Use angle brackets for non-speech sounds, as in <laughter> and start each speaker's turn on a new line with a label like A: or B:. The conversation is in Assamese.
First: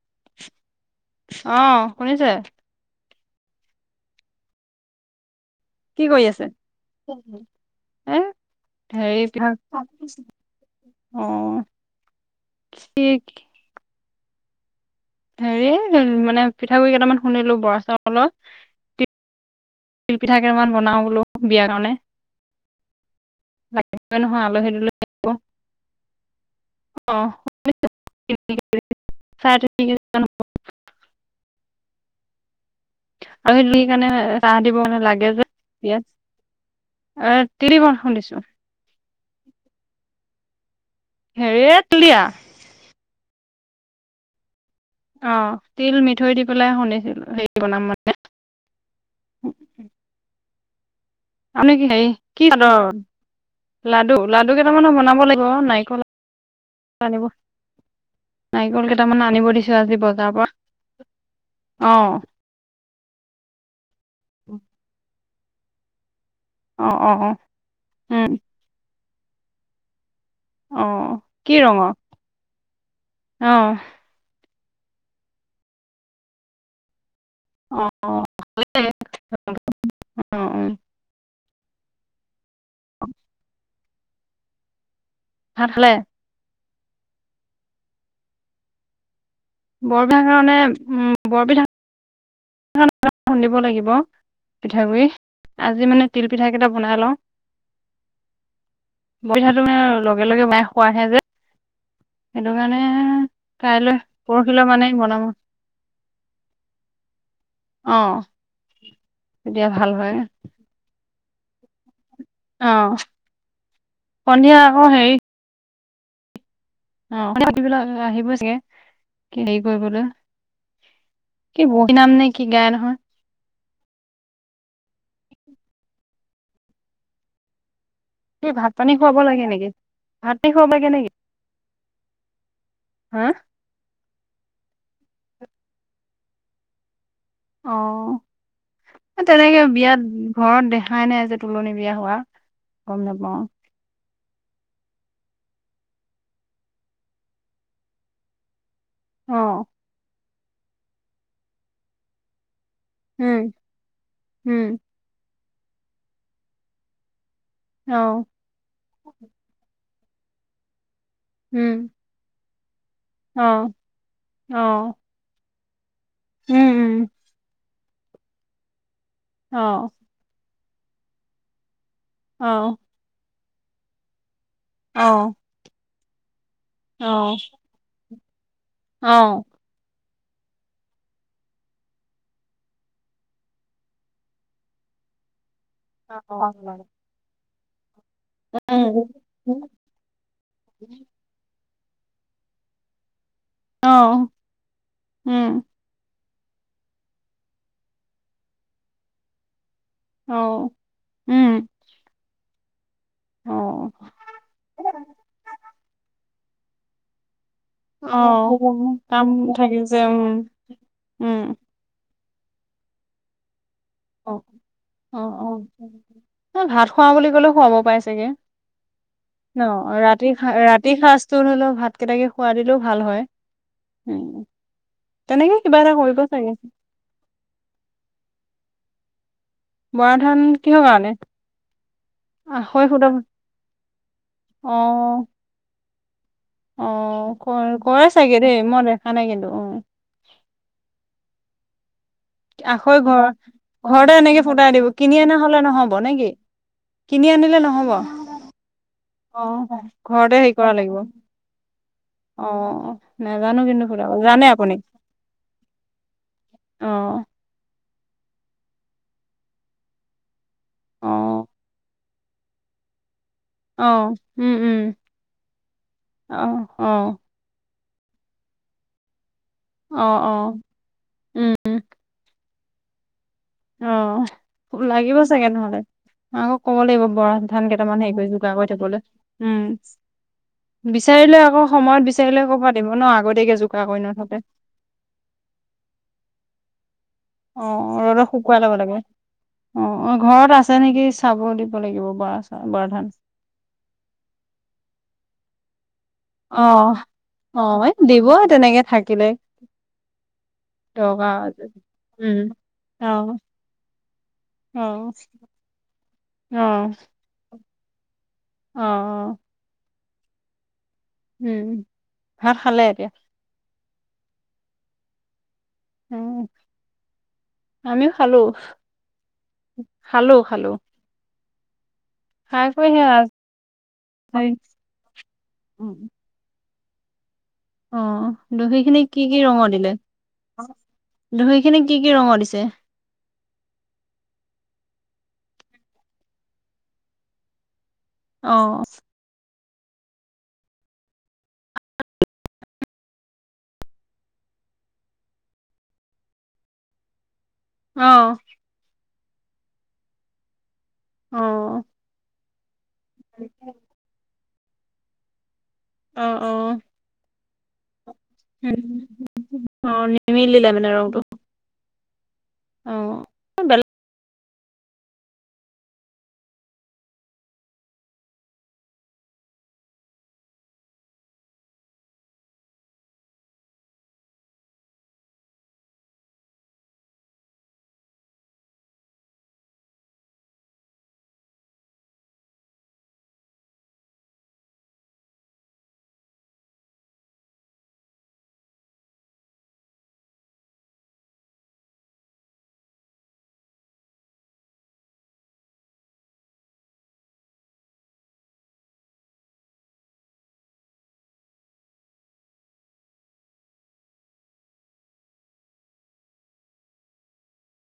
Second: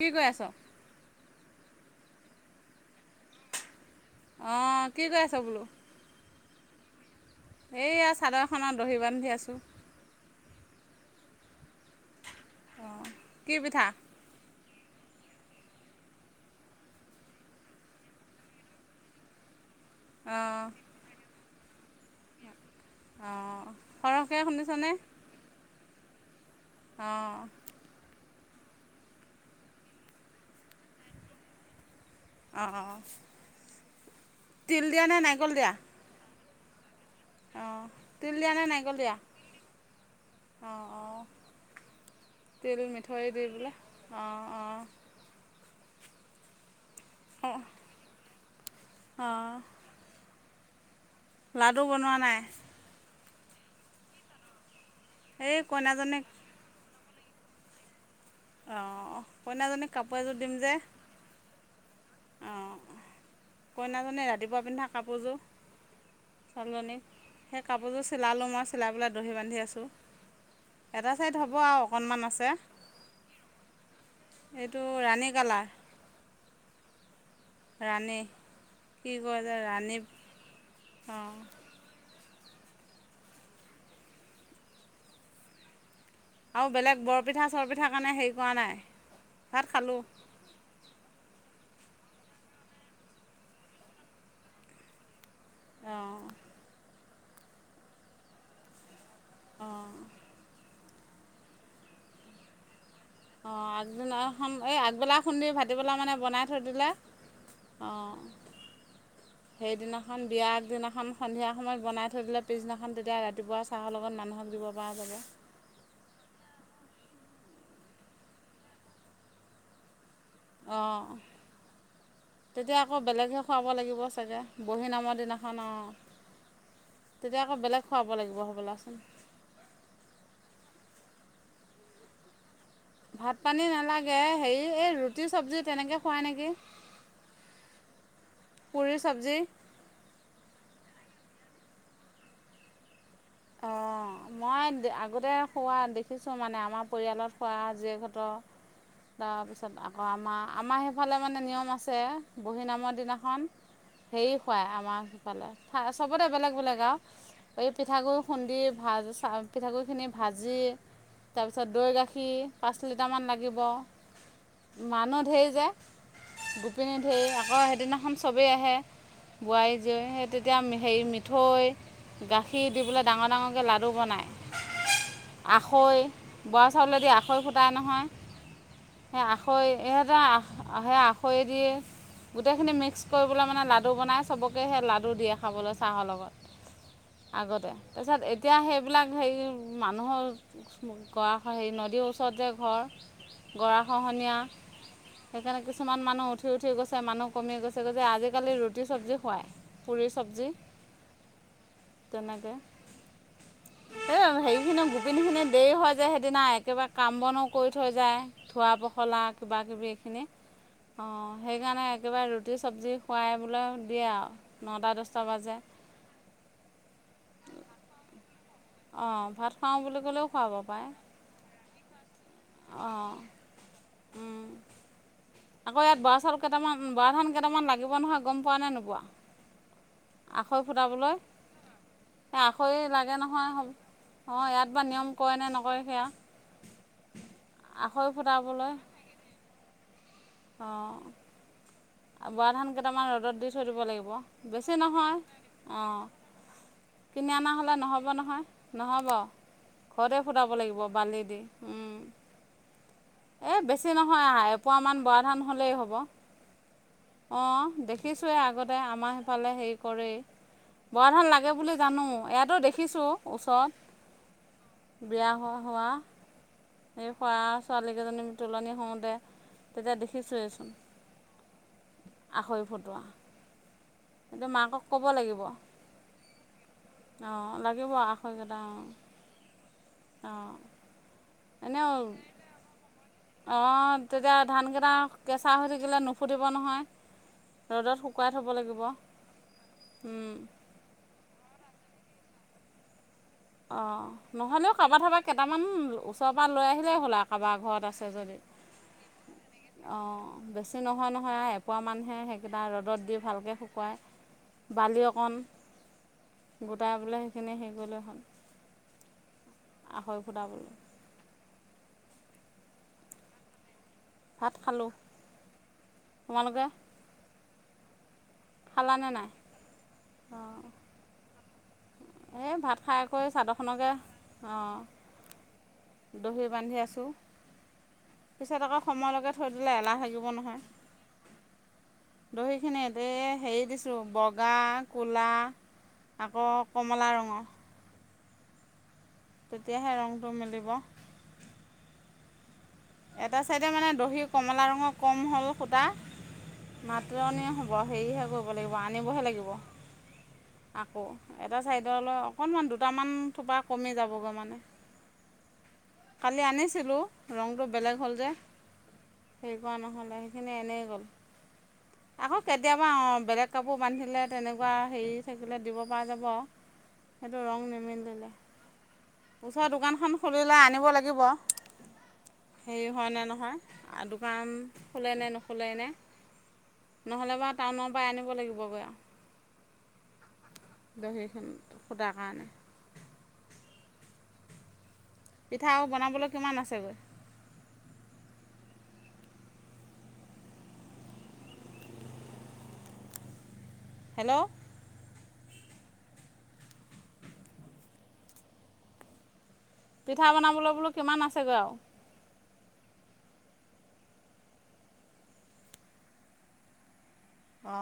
A: কি কৰি আছা?
B: অ', শুনিছে?
A: অ', কি কৰি আছা বোলো।
B: কি কৰি আছে?
A: এইয়া
B: এই
A: চাদৰ এখনত দহি
B: হেৰি
A: বান্ধি
B: কিবা।
A: আছোঁ।
B: অ', কি
A: অ', কি পিঠা?
B: হেৰি মানে পিঠাগুড়ি কেইটামান খুন্দিলোঁ বৰা চাউলৰ। তিলপিঠা
A: অঁ
B: কেইটামান বনাওঁ বোলো বিয়াৰ কাৰণে।
A: অঁ
B: লাগিব
A: সৰহকৈ
B: নহয় আলহী
A: খুন্দিছনে?
B: দুলহী আহিব। অ',
A: অঁ
B: শুনিছোঁ। <unintelligible>
A: অ', অ, অ,
B: আৰু <unintelligible> চাহ দিবৰ কাৰণে
A: নে
B: লাগে যে
A: নাৰিকল দিয়া?
B: ইয়াত। আহ
A: অঁ
B: তিলবন
A: তিল
B: খুন্দিছোঁ।
A: দিয়া নে নাৰিকল দিয়া? অঁ
B: হেৰি এ তিল দিয়া।
A: থৈ দি বোলে অ', অ,
B: অ তিল মিঠৈ দি পেলাই খুন্দি
A: অ', অ,
B: আৰু নো কি হেৰি কি চাদৰ, লাডু-লাডু কেইটামানো বনা বনাব
A: এই
B: লাগিব, নাৰিকল
A: কইনাজনীক
B: আনিব নাৰিকল
A: অঁ
B: কেইটামান আনিব দিছোঁ
A: কইনাজনীক
B: আজি
A: কাপোৰ
B: বজাৰৰ
A: এযোৰ
B: পৰা,
A: দিম যে
B: অ,
A: কইনাজনে ৰাতিপুৱা পিন্ধা কাপোৰযোৰ।
B: অ
A: ছোৱালীজনী,
B: অ অ
A: সেই কাপোৰযোৰ
B: উম
A: চিলালোঁ মই চিলাই পেলাই দহি বান্ধি আছোঁ।
B: অ
A: এটা ছাইড
B: কি
A: হ'ব আৰু
B: ৰঙৰ
A: অকণমান আছে।
B: অ
A: এইটো ৰাণী কালাৰ।
B: অ অ অ
A: ৰাণী কি কয় যে ৰাণী,
B: উ
A: অ।
B: ভাত খালে?
A: আও বেলেগ বৰপিঠা চৰপিঠা কাৰণে হেৰি কৰা নাই? ভাত খালোঁ
B: বৰপিঠা কাৰণে উম বৰপিঠা। <unintelligible> খুন্দিব লাগিব পিঠাগুৰি। আজি মানে
A: অঁ
B: তিল পিঠা কেইটা বনাই লওঁ। বৰপিঠাটো মানে
A: অঁ
B: লগে লগে বনাই খোৱাহে যে। সেইটো কাৰণে।
A: অ
B: কাইলৈ
A: আগদিনাখন
B: পৰহিলৈ
A: এই
B: মানে
A: আগবেলা
B: বনাম
A: খুন্দি ভাটিবেলা মানে বনাই থৈ দিলে
B: অ।
A: অঁ
B: তেতিয়া ভাল হয়
A: সেইদিনাখন বিয়া আগ দিনাখন সন্ধিয়া সময়ত বনাই থৈ দিলে
B: অ
A: পিছদিনাখন তেতিয়া ৰাতিপুৱা চাহৰ লগত মানুহক
B: সন্ধিয়া
A: দিব
B: আকৌ
A: পৰা
B: হেৰি
A: যাব।
B: অ <inaudible> আহিব চাগে হেৰি কৰিবলৈ
A: অঁ
B: কি বহি নাম নে কি গাই
A: তেতিয়া
B: নহয়
A: আকৌ বেলেগে খুৱাব লাগিব চাগে বহী নামৰ দিনাখন অ তেতিয়া আকৌ বেলেগ খুৱাব লাগিব
B: ভাত
A: হ'বলাচোন
B: পানী খুৱাব লাগে নিকি? ভাত পানী খুৱাব লাগে নিকি? হা
A: ভাত পানী নালাগে হেৰি এই ৰুটি চবজি তেনেকে খুৱাই নিকি?
B: অ তেনেকে বিয়াত ঘৰত দেহ দেখাই নাই যে তুলনি বিয়া হোৱা গম নেপাওঁ।
A: অ। মই আগতে খোৱা দেখিছোঁ মানে আমাৰ পৰিয়ালত খোৱা জীয়েক হতৰ।
B: অ'
A: তাৰপিছত আকৌ আমাৰ আমাৰ সেইফালে মানে নিয়ম আছে বহি নাম ৰ দিনাখন
B: উম
A: হেৰি
B: উম
A: খুৱায় আমাৰ সিফালে চবতে বেলেগ বেলেগ আৰু এই পিঠাগুৰি
B: অ'
A: খুন্দি ভা পিঠাগু়ৰি খিনি ভাজি তাৰপিছত
B: উম
A: দৈ গাখীৰ পাঁচ লিটাৰমান লাগিব
B: অ' অ'
A: মানুহ ধেৰ যে
B: উম উম
A: গোপিনী <unintelligible> আকৌ সেইদিনাখন চবেই আহে
B: অ'
A: বোৱাৰী জীয়ৰী এতিয়া হেৰি মিঠৈ
B: অ'
A: গাখীৰ দি পেলাই ডাঙৰ ডাঙৰকৈ লাড়ু বনায়
B: অ'
A: আখৈ বৰা
B: অ'
A: চাউলেদি
B: অ'
A: আখৈ ফুটাই নহয় সেই
B: অ'
A: আখৈ সহঁতে সেই আখৈ দে <unintelligible> গোটেই খিনি মিক্স কৰিবলৈ মানে লাডু বনাই চবকে সেই লাডু দিয়ে খাবলে।
B: অ ম।
A: আগতে তাৰপিছত এতিয়া সেইবিলাক হেৰি মানুহৰ কৰা হৈ দি ওচৰত যে ঘৰ গৰা
B: অ'
A: খহনীয়া সেইকাৰণে কিছুমান মানুহ উঠ সি উঠি গৈছে মানুহ কমি গৈছে গৈছে আজিকালি ৰুটি চবজী খুৱাই
B: অ উম।
A: তেনেকে
B: অ'
A: এ হেৰি খিনি গোপিনী খিনি দেৰি হয় যে সেইদিনা একেবাৰে কামবনো কৰি থৈ যায়
B: অ'
A: ধোৱা পখলা
B: কাম থাকে
A: কিবাকিবি
B: যে
A: এইখিনি
B: উম
A: অ
B: উম
A: সেইকাৰণে একেবাৰে ৰুট টি চব্জি খুৱাই বোলে দিয়ে
B: অ
A: আৰু নটা
B: অ
A: দহটা
B: অ
A: বাজে
B: ভাত খুৱা বুলি ক'লেও খুৱাব পাৰে চাগে?
A: অঁ ভাত
B: ন
A: খাওঁ বুলি ক'লেও
B: ৰাতি
A: খুৱাব পাৰে
B: ৰাতিৰ সাজটো হৰিলেও ভাত কেইটাকে খুৱ দিলেও ভাল
A: অঁ
B: হয়। উম। তেনেকে কিবা
A: আকৌ
B: এটা
A: ইয়াত বৰা
B: কৰিব
A: চাউল
B: চাগে
A: কেইটামান বোৱা ধান কেইটামান লাগিব নহয় গম পোৱা নাই নোপোৱা।
B: বৰা ধান কিহব কাৰানে?
A: সে আখৈ লাগে নহয় অ ইয়াত বা নিয়ম কৰে নে নকৰে সেয়া?
B: অ ক
A: আখৈ
B: কৰে চাগে দেই মই দেখা নাই কিন্তু উম।
A: অ।
B: আখৈ ঘৰ
A: দিব লাগিব
B: ঘৰতে এনেকে
A: বেছি
B: ফুটাই দিব
A: নহয়
B: কিনি অনা হলে নহব
A: অঁ
B: নিকি?
A: কিনি অনা হ'লে নহ'ব নহয় নহ'ব ঘৰতে ফুটাব লাগিব বালি দি।
B: অ
A: এই
B: নেজানো কিন্তু
A: বেছি
B: ফুৰাব,
A: নহয়
B: জানে আপুনি?
A: এপোৱামান বৰা ধান হ'লেই হ'ব
B: অ।
A: অঁ দেখিছোঁৱেই আগতে আমাৰ সেইফালে হেৰি কৰেই
B: অ
A: বৰা ধান লাগে বুলি জানো অ ইয়াতো দেখিছোঁ।
B: অ উম উম
A: ওচৰত বিয়া হোৱা হোৱা
B: অ অ
A: সেই কৱা ছোৱালীকেইজনী তুলনি হওঁতে তেতিয়া দেখিছোঁৱেচোন।
B: এক <inaudible>
A: আখৈ ফুটোৱা
B: অ
A: কিন্তু
B: খু
A: মাকক ক'ব
B: লাগিব চাগে নহলে আকৌ ক'ব লাগিব বৰা
A: অঁ
B: ধান
A: লাগিব
B: কেইটামান হেৰি কৰি যোগাৰ কৰি থাকলৈ উম।
A: অ
B: বিচাৰিলে আকৌ সময়ত বিচাৰিলে ক'পা দিব ন আগতিয়াঁকে জোগাৰ
A: অঁ
B: কৰি
A: তেতিয়া
B: নুথলে
A: ধানকেইটা কেঁচা হৈ থাকিলে নুফুটিব নহয়।
B: অ ৰ'দত
A: থ'ব
B: শুকুৱাই ল'ব
A: লাগিব অঁ
B: লাগে। অ অ ঘৰত আছে নেকি চাব দিব ব লাগিব বা চা বৰা ধান।
A: অ নহ'লেও কাবা ধাবা কেইটামান ওচ
B: অ', অ', দিব তেনেকে থাকিলে।
A: অ, বেছি নহয়, নহয়,
B: দৰকাৰ
A: এপোৱা মানুহে
B: উম।
A: সেইকেইটা ৰ'দত দি
B: অ'
A: ভালকৈ শুকুৱায়। বালি
B: অ'
A: অকণ
B: অ'
A: গোটাইল পেলায় সেইখিনি হেৰি কৰিলে হ'ল।
B: অ'।
A: আখৈ ফুটাবলৈ।
B: উম, ভাত খালে এতিয়া?
A: ভাত খালোঁ
B: উম,
A: তোমালোকে
B: আমিও খালো,
A: খালানে নাই
B: খালো,
A: অঁ
B: খালো।
A: এই ভাত খাই কৰি চাদৰখনকে অ,
B: উম।
A: দহি বান্ধি আছোঁ।
B: অ,
A: পিছত আকৌ
B: দহি খিনি কি,
A: সময়লৈকে
B: কি
A: থৈ
B: ৰঙৰ দিলে
A: এলাহ
B: দহি খিনি কি কি ৰঙৰ
A: দহি
B: দিছে
A: খিনি এই হেৰি দিছো বগা কু'লা আকৌ কমলা ৰঙৰ
B: অ
A: তেতিয়াহে ৰংটো মিলিব এটা চাইডে মানে দহি কমলা ৰঙৰ কম হল সূতা মাতনি হ'ব
B: অ
A: হেৰিহে কৰিব লাগিব আনিবহে লাগিব আকৌ
B: অ
A: এটা ছাইডলৈ অকণমান দুটামান থোপা কমি যাবগৈ মানে
B: অ
A: কালি
B: অ
A: আনিছিলো ৰংটো বেলেগ হ'ল যে
B: উম
A: হে কৰাা
B: অ
A: নহ'লে সেইখিনি
B: নিমিলিলে
A: এনেই
B: মানে
A: গ'ল
B: ৰংটো
A: আকৌ কেতিয়াবা অ বেলেগ
B: অ
A: কাপোৰ বান্ধিলে তেনেকুৱা হেৰি থাকিলে দিব পৰা যাব সেইটো ৰং নিমেলি লিলে ওচৰৰ দোকানখন খুলিলে আনিব লাগিব। হেৰি হয় নে নহয়, দোকান খোলে নে নোখোলে নে! নহ'লে বাৰু টাউনৰ পৰা আনিব লাগিবগৈ আৰু।
B: <inaudible>
A: ঢহিখন সূতাৰ কাৰণে। পিঠা আৰু বনাবলৈ কিমান আছেগৈ? হেল্ল' পিঠা বনাবলৈ বোলো কিমান আছেগৈ আৰু? অ,